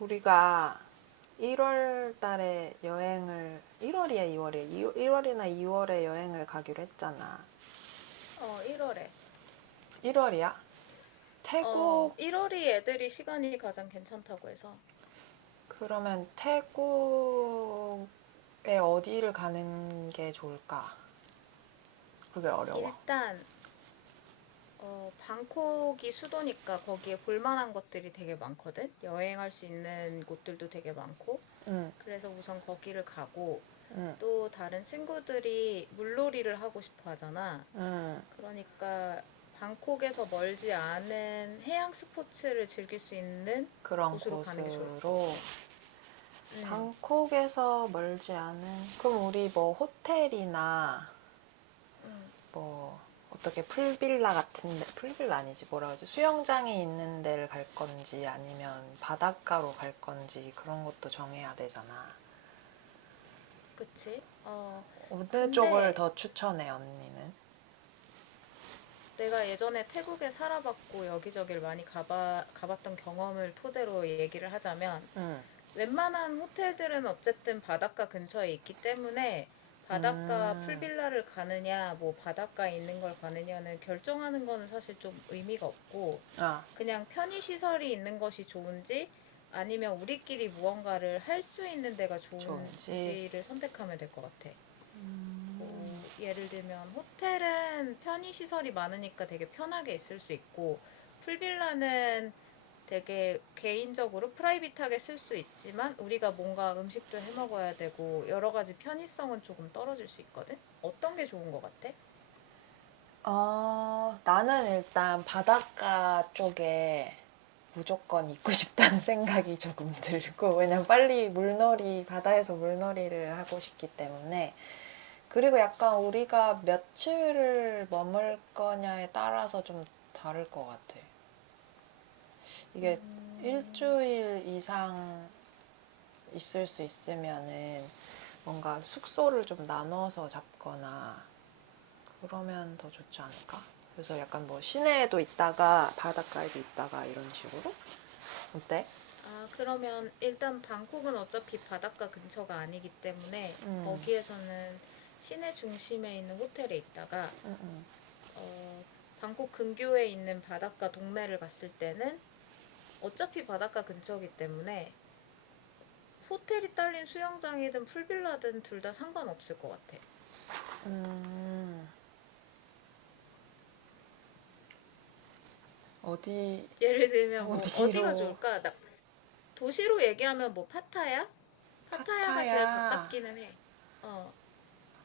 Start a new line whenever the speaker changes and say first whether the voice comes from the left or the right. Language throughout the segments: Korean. right: 우리가 1월 달에 여행을, 1월이야 2월이야, 1월이나 2월에 여행을 가기로 했잖아.
left: 1월에.
right: 1월이야? 태국.
left: 1월이 애들이 시간이 가장 괜찮다고 해서
right: 그러면 태국에 어디를 가는 게 좋을까? 그게 어려워.
left: 일단 방콕이 수도니까 거기에 볼만한 것들이 되게 많거든. 여행할 수 있는 곳들도 되게 많고.
right: 응응응.
left: 그래서 우선 거기를 가고 또 다른 친구들이 물놀이를 하고 싶어 하잖아. 그러니까 방콕에서 멀지 않은 해양 스포츠를 즐길 수 있는
right: 그런
left: 곳으로 가는 게 좋을 것
right: 곳으로.
left: 같아. 응,
right: 방콕에서 멀지 않은 그럼 우리 뭐 호텔이나
left: 응,
right: 뭐 어떻게 풀빌라 같은데, 풀빌라 아니지, 뭐라 그러지, 수영장이 있는 데를 갈 건지 아니면 바닷가로 갈 건지 그런 것도 정해야 되잖아.
left: 그치?
right: 어느 쪽을
left: 근데
right: 더 추천해, 언니는?
left: 내가 예전에 태국에 살아봤고 여기저기를 많이 가봤던 경험을 토대로 얘기를 하자면
right: 응.
left: 웬만한 호텔들은 어쨌든 바닷가 근처에 있기 때문에 바닷가
right: 음.
left: 풀빌라를 가느냐, 뭐 바닷가에 있는 걸 가느냐는 결정하는 거는 사실 좀 의미가 없고
right: 아,
left: 그냥 편의시설이 있는 것이 좋은지 아니면 우리끼리 무언가를 할 수 있는 데가
right: 좋은지.
left: 좋은지를 선택하면 될 것 같아.
right: 음.
left: 뭐 예를 들면 호텔은 편의 시설이 많으니까 되게 편하게 있을 수 있고 풀빌라는 되게 개인적으로 프라이빗하게 쓸 수 있지만 우리가 뭔가 음식도 해 먹어야 되고 여러 가지 편의성은 조금 떨어질 수 있거든. 어떤 게 좋은 것 같아?
right: 어, 나는 일단 바닷가 쪽에 무조건 있고 싶다는 생각이 조금 들고, 왜냐면 빨리 물놀이, 바다에서 물놀이를 하고 싶기 때문에. 그리고 약간 우리가 며칠을 머물 거냐에 따라서 좀 다를 것 같아. 이게
left: 음,
right: 일주일 이상 있을 수 있으면은 뭔가 숙소를 좀 나눠서 잡거나 그러면 더 좋지 않을까? 그래서 약간 뭐 시내에도 있다가 바닷가에도 있다가 이런 식으로, 어때?
left: 아, 그러면 일단 방콕은 어차피 바닷가 근처가 아니기 때문에
right: 음,
left: 거기에서는 시내 중심에 있는 호텔에 있다가
right: 음, 음,
left: 어, 방콕 근교에 있는 바닷가 동네를 갔을 때는 어차피 바닷가 근처이기 때문에 호텔이 딸린 수영장이든 풀빌라든 둘 다 상관없을 것 같아.
right: 음. 어디,
left: 예를 들면 뭐 어디가
right: 어디로?
left: 좋을까? 도시로 얘기하면 뭐 파타야? 파타야가 제일
right: 파타야.
left: 가깝기는 해. 어,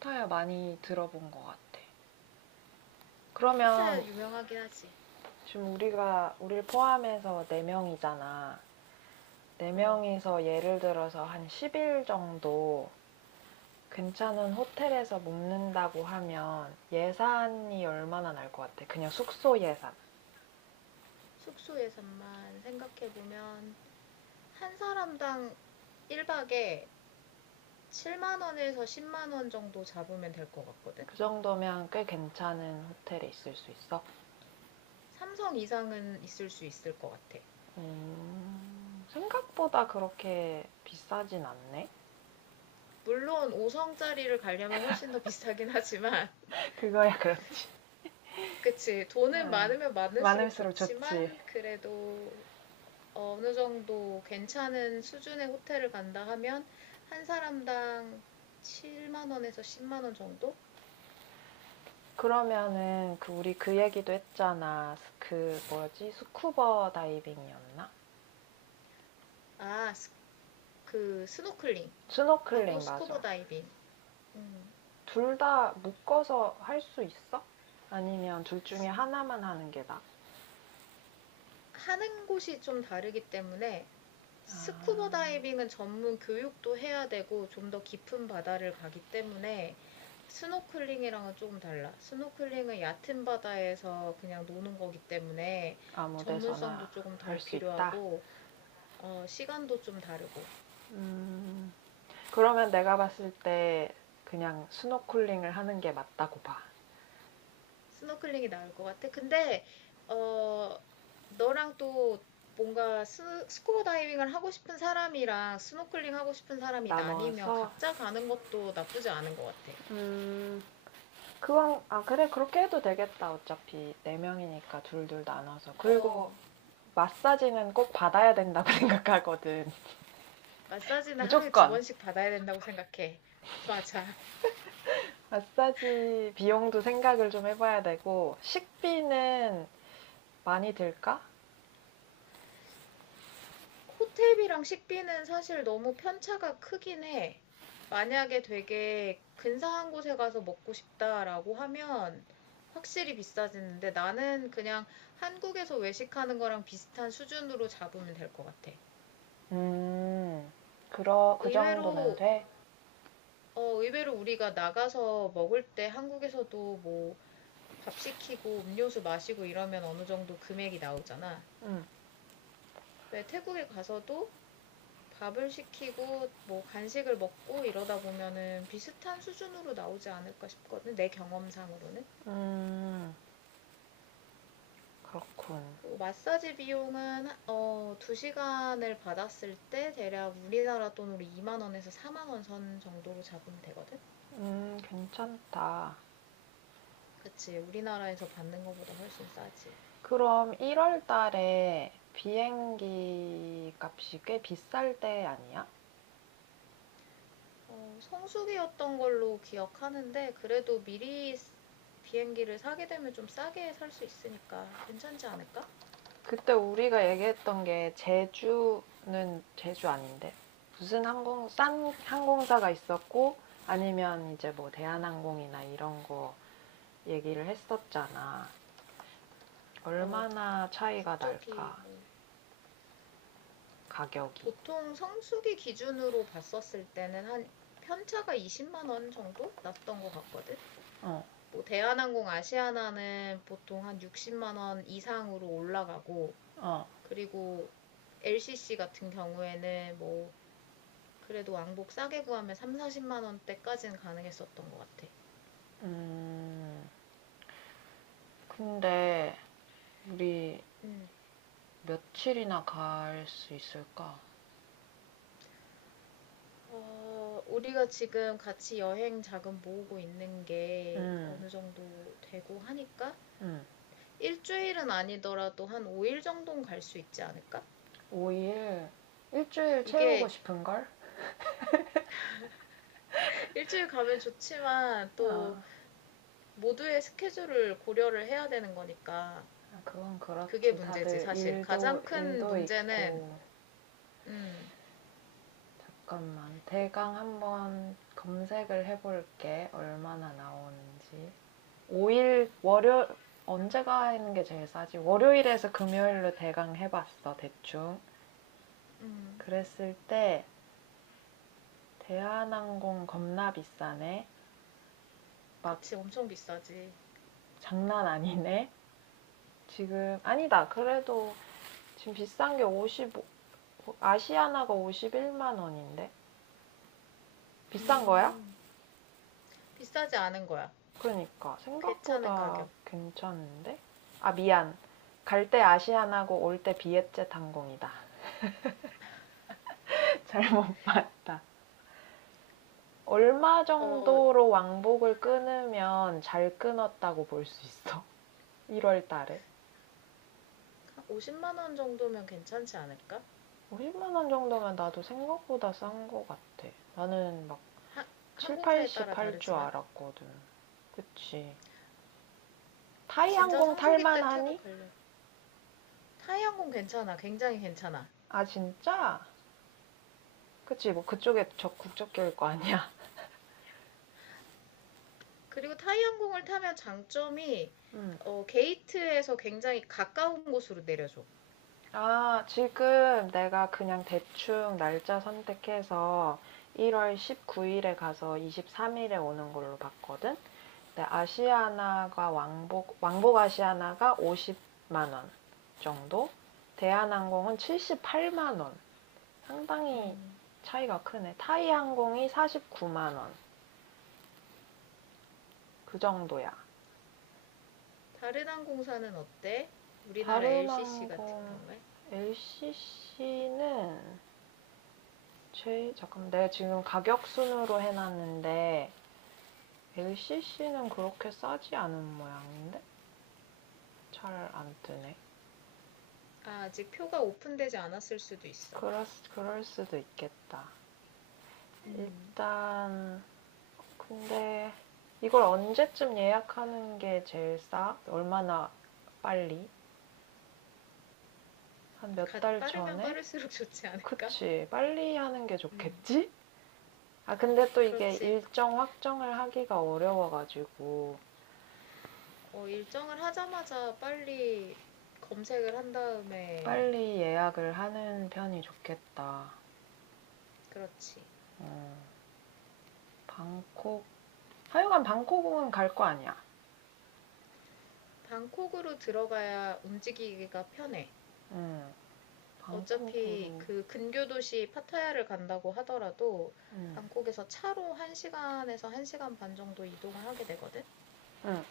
right: 파타야 많이 들어본 것 같아.
left: 파타야
right: 그러면
left: 유명하긴 하지.
right: 지금 우리가 우리를 포함해서 4명이잖아.
left: 어,
right: 4명이서 예를 들어서 한 10일 정도 괜찮은 호텔에서 묵는다고 하면 예산이 얼마나 날 것 같아? 그냥 숙소 예산.
left: 숙소 예산만 생각해보면 한 사람당 1박에 7만 원에서 10만 원 정도 잡으면 될 것 같거든.
right: 그 정도면 꽤 괜찮은 호텔에 있을 수 있어?
left: 삼성 이상은 있을 수 있을 것 같아.
right: 생각보다 그렇게 비싸진 않네?
left: 물론 오 성짜리를 가려면 훨씬 더 비싸긴 하지만
right: 그거야, 그렇지.
left: 그치. 돈은
right: 아,
left: 많으면 많을수록
right: 많을수록 좋지.
left: 좋지만 그래도 어느 정도 괜찮은 수준의 호텔을 간다 하면 한 사람당 7만 원에서 10만 원 정도?
right: 그러면은 그 우리 그 얘기도 했잖아. 그 뭐였지? 스쿠버 다이빙이었나?
left: 아, 그 스노클링 하고
right: 스노클링 맞아.
left: 스쿠버 다이빙. 음,
right: 둘 다 묶어서 할 수 있어? 아니면 둘 중에 하나만 하는 게 나?
left: 하는 곳이 좀 다르기 때문에
right: 아,
left: 스쿠버 다이빙은 전문 교육도 해야 되고 좀 더 깊은 바다를 가기 때문에 스노클링이랑은 조금 달라. 스노클링은 얕은 바다에서 그냥 노는 거기 때문에
right: 아무 데서나
left: 전문성도 조금
right: 할
left: 덜
right: 수 있다.
left: 필요하고 시간도 좀 다르고
right: 음, 그러면 내가 봤을 때 그냥 스노클링을 하는 게 맞다고 봐.
left: 스노클링이 나을 것 같아. 근데 어, 너랑 또 뭔가 스쿠버 다이빙을 하고 싶은 사람이랑 스노클링 하고 싶은 사람이 나뉘면
right: 나눠서.
left: 각자 가는 것도 나쁘지 않은 것 같아.
right: 음. 그건, 아 그래, 그렇게 해도 되겠다. 어차피 네 명이니까 둘 둘 나눠서. 그리고
left: 어,
right: 마사지는 꼭 받아야 된다고 생각하거든.
left: 마사지는 하루에 두
right: 무조건.
left: 번씩 받아야 된다고 생각해. 맞아.
right: 마사지 비용도 생각을 좀 해봐야 되고, 식비는 많이 들까?
left: 호텔비랑 식비는 사실 너무 편차가 크긴 해. 만약에 되게 근사한 곳에 가서 먹고 싶다라고 하면 확실히 비싸지는데 나는 그냥 한국에서 외식하는 거랑 비슷한 수준으로 잡으면 될 것 같아.
right: 음, 그
left: 의외로,
right: 정도면 돼?
left: 의외로 우리가 나가서 먹을 때 한국에서도 뭐 밥 시키고 음료수 마시고 이러면 어느 정도 금액이 나오잖아.
right: 음,
left: 왜 태국에 가서도 밥을 시키고 뭐 간식을 먹고 이러다 보면은 비슷한 수준으로 나오지 않을까 싶거든. 내 경험상으로는.
right: 음, 그렇군.
left: 그리고 마사지 비용은 2시간을 받았을 때 대략 우리나라 돈으로 2만 원에서 4만 원 선 정도로 잡으면 되거든.
right: 괜찮다.
left: 그치. 우리나라에서 받는 것보다 훨씬 싸지.
right: 그럼 1월 달에 비행기 값이 꽤 비쌀 때 아니야?
left: 성수기였던 걸로 기억하는데 그래도 미리 비행기를 사게 되면 좀 싸게 살 수 있으니까 괜찮지 않을까?
right: 그때 우리가 얘기했던 게 제주는, 제주 아닌데, 무슨 항공 싼 항공사가 있었고 아니면 이제 뭐 대한항공이나 이런 거 얘기를 했었잖아.
left: 어,
right: 얼마나 차이가
left: 국적이
right: 날까,
left: 뭐
right: 가격이.
left: 보통 성수기 기준으로 봤었을 때는 한 편차가 20만 원 정도 났던 것 같거든.
right: 어,
left: 뭐 대한항공 아시아나는 보통 한 60만 원 이상으로 올라가고,
right: 어,
left: 그리고 LCC 같은 경우에는 뭐 그래도 왕복 싸게 구하면 3, 40만 원대까지는 가능했었던 것 같아.
right: 음. 근데 우리
left: 음.
right: 며칠이나 갈 수 있을까?
left: 우리가 지금 같이 여행 자금 모으고 있는 게
right: 음,
left: 어느 정도 되고 하니까
right: 음.
left: 일주일은 아니더라도 한 5일 정도는 갈 수 있지 않을까?
right: 5일, 일주일 채우고
left: 이게
right: 싶은 걸?
left: 일주일 가면 좋지만 또
right: 아,
left: 모두의 스케줄을 고려를 해야 되는 거니까
right: 아, 그건
left: 그게
right: 그렇지.
left: 문제지.
right: 다들
left: 사실
right: 일도
left: 가장 큰
right: 일도
left: 문제는.
right: 있고.
left: 음
right: 잠깐만, 대강 한번 검색을 해볼게, 얼마나 나오는지. 5일, 월요 언제가 하는 게 제일 싸지? 월요일에서 금요일로 대강 해봤어, 대충. 그랬을 때 대한항공 겁나 비싸네. 막
left: 그치, 엄청 비싸지.
right: 장난 아니네. 지금 아니다. 그래도 지금 비싼 게 55. 아시아나가 51만 원인데 비싼 거야?
left: 음 비싸지 않은 거야.
right: 그러니까
left: 괜찮은
right: 생각보다
left: 가격.
right: 괜찮은데? 아 미안. 갈 때 아시안하고 올 때 비엣젯 항공이다. 잘못 봤다. 얼마
left: 어한
right: 정도로 왕복을 끊으면 잘 끊었다고 볼 수 있어? 1월 달에?
left: 50만 원 정도면 괜찮지 않을까?
right: 50만 원 정도면 나도 생각보다 싼 거 같아. 나는 막
left: 하,
right: 7,
left: 항공사에
right: 80
left: 따라
right: 할 줄
left: 다르지만
right: 알았거든. 그치. 타이
left: 진짜
right: 항공
left: 성수기 때 태국
right: 탈만하니?
left: 가려. 타이항공 괜찮아, 굉장히 괜찮아.
right: 아 진짜? 그치 뭐 그쪽에 적 국적계일 거 아니야.
left: 그리고 타이항공을 타면 장점이
right: 음.
left: 게이트에서 굉장히 가까운 곳으로 내려줘.
right: 아, 지금 내가 그냥 대충 날짜 선택해서 1월 19일에 가서 23일에 오는 걸로 봤거든. 근데 아시아나가 왕복 아시아나가 50만 원 정도. 대한항공은 78만 원. 상당히 차이가 크네. 타이항공이 49만 원. 그 정도야.
left: 다른 항공사는 어때? 우리나라
right: 다른
left: LCC 같은
right: 항공
left: 경우에?
right: LCC는 제 잠깐만, 내가 지금 가격 순으로 해놨는데 LCC는 그렇게 싸지 않은 모양인데 잘 안 뜨네.
left: 아, 아직 표가 오픈되지 않았을 수도 있어.
right: 그럴 수도 있겠다.
left: 음,
right: 일단 근데 이걸 언제쯤 예약하는 게 제일 싸? 얼마나 빨리? 한 몇 달
left: 빠르면
right: 전에?
left: 빠를수록 좋지 않을까?
right: 그치 빨리 하는 게
left: 음.
right: 좋겠지? 아 근데 또 이게
left: 그렇지.
right: 일정 확정을 하기가 어려워가지고
left: 일정을 하자마자 빨리 검색을 한 다음에.
right: 빨리 예약을 하는 편이 좋겠다.
left: 그렇지.
right: 음, 방콕, 하여간 방콕은 갈 거 아니야.
left: 방콕으로 들어가야 움직이기가 편해.
right: 응,
left: 어차피
right: 방콕으로.
left: 그 근교 도시 파타야를 간다고 하더라도
right: 응,
left: 방콕에서 차로 1시간에서 1시간 반 정도 이동을 하게 되거든.
right: 응.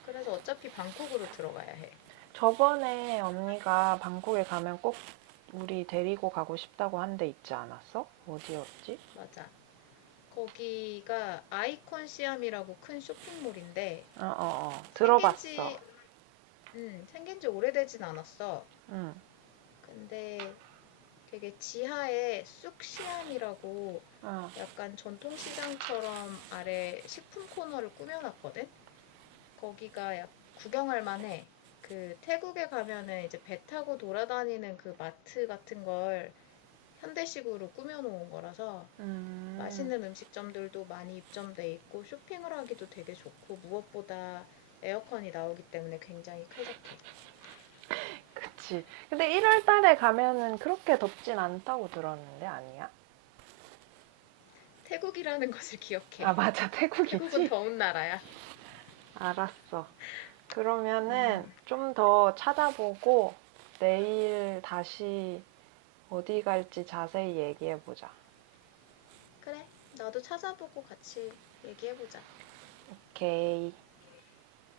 left: 그래서 어차피 방콕으로 들어가야 해.
right: 저번에 언니가 방콕에 가면 꼭 우리 데리고 가고 싶다고 한데 있지 않았어? 어디였지?
left: 맞아. 거기가 아이콘 시암이라고 큰 쇼핑몰인데
right: 어, 어, 어.
left: 생긴
right: 들어봤어.
left: 지 생긴 지 오래되진 않았어.
right: 응,
left: 근데 되게 지하에 쑥시암이라고
right: 어,
left: 약간 전통시장처럼 아래 식품 코너를 꾸며놨거든. 거기가 약 구경할 만해. 그 태국에 가면은 이제 배 타고 돌아다니는 그 마트 같은 걸 현대식으로 꾸며놓은 거라서
right: 음,
left: 맛있는 음식점들도 많이 입점돼 있고 쇼핑을 하기도 되게 좋고 무엇보다 에어컨이 나오기 때문에 굉장히 쾌적해.
right: 그치. 근데 1월 달에 가면은 그렇게 덥진 않다고 들었는데, 아니야?
left: 태국이라는 것을
right: 아,
left: 기억해.
right: 맞아.
left: 태국은
right: 태국이지?
left: 더운 나라야.
right: 알았어. 그러면은
left: 음,
right: 좀 더 찾아보고 내일 다시 어디 갈지 자세히 얘기해보자.
left: 그래. 나도 찾아보고 같이 얘기해보자.
right: 오케이.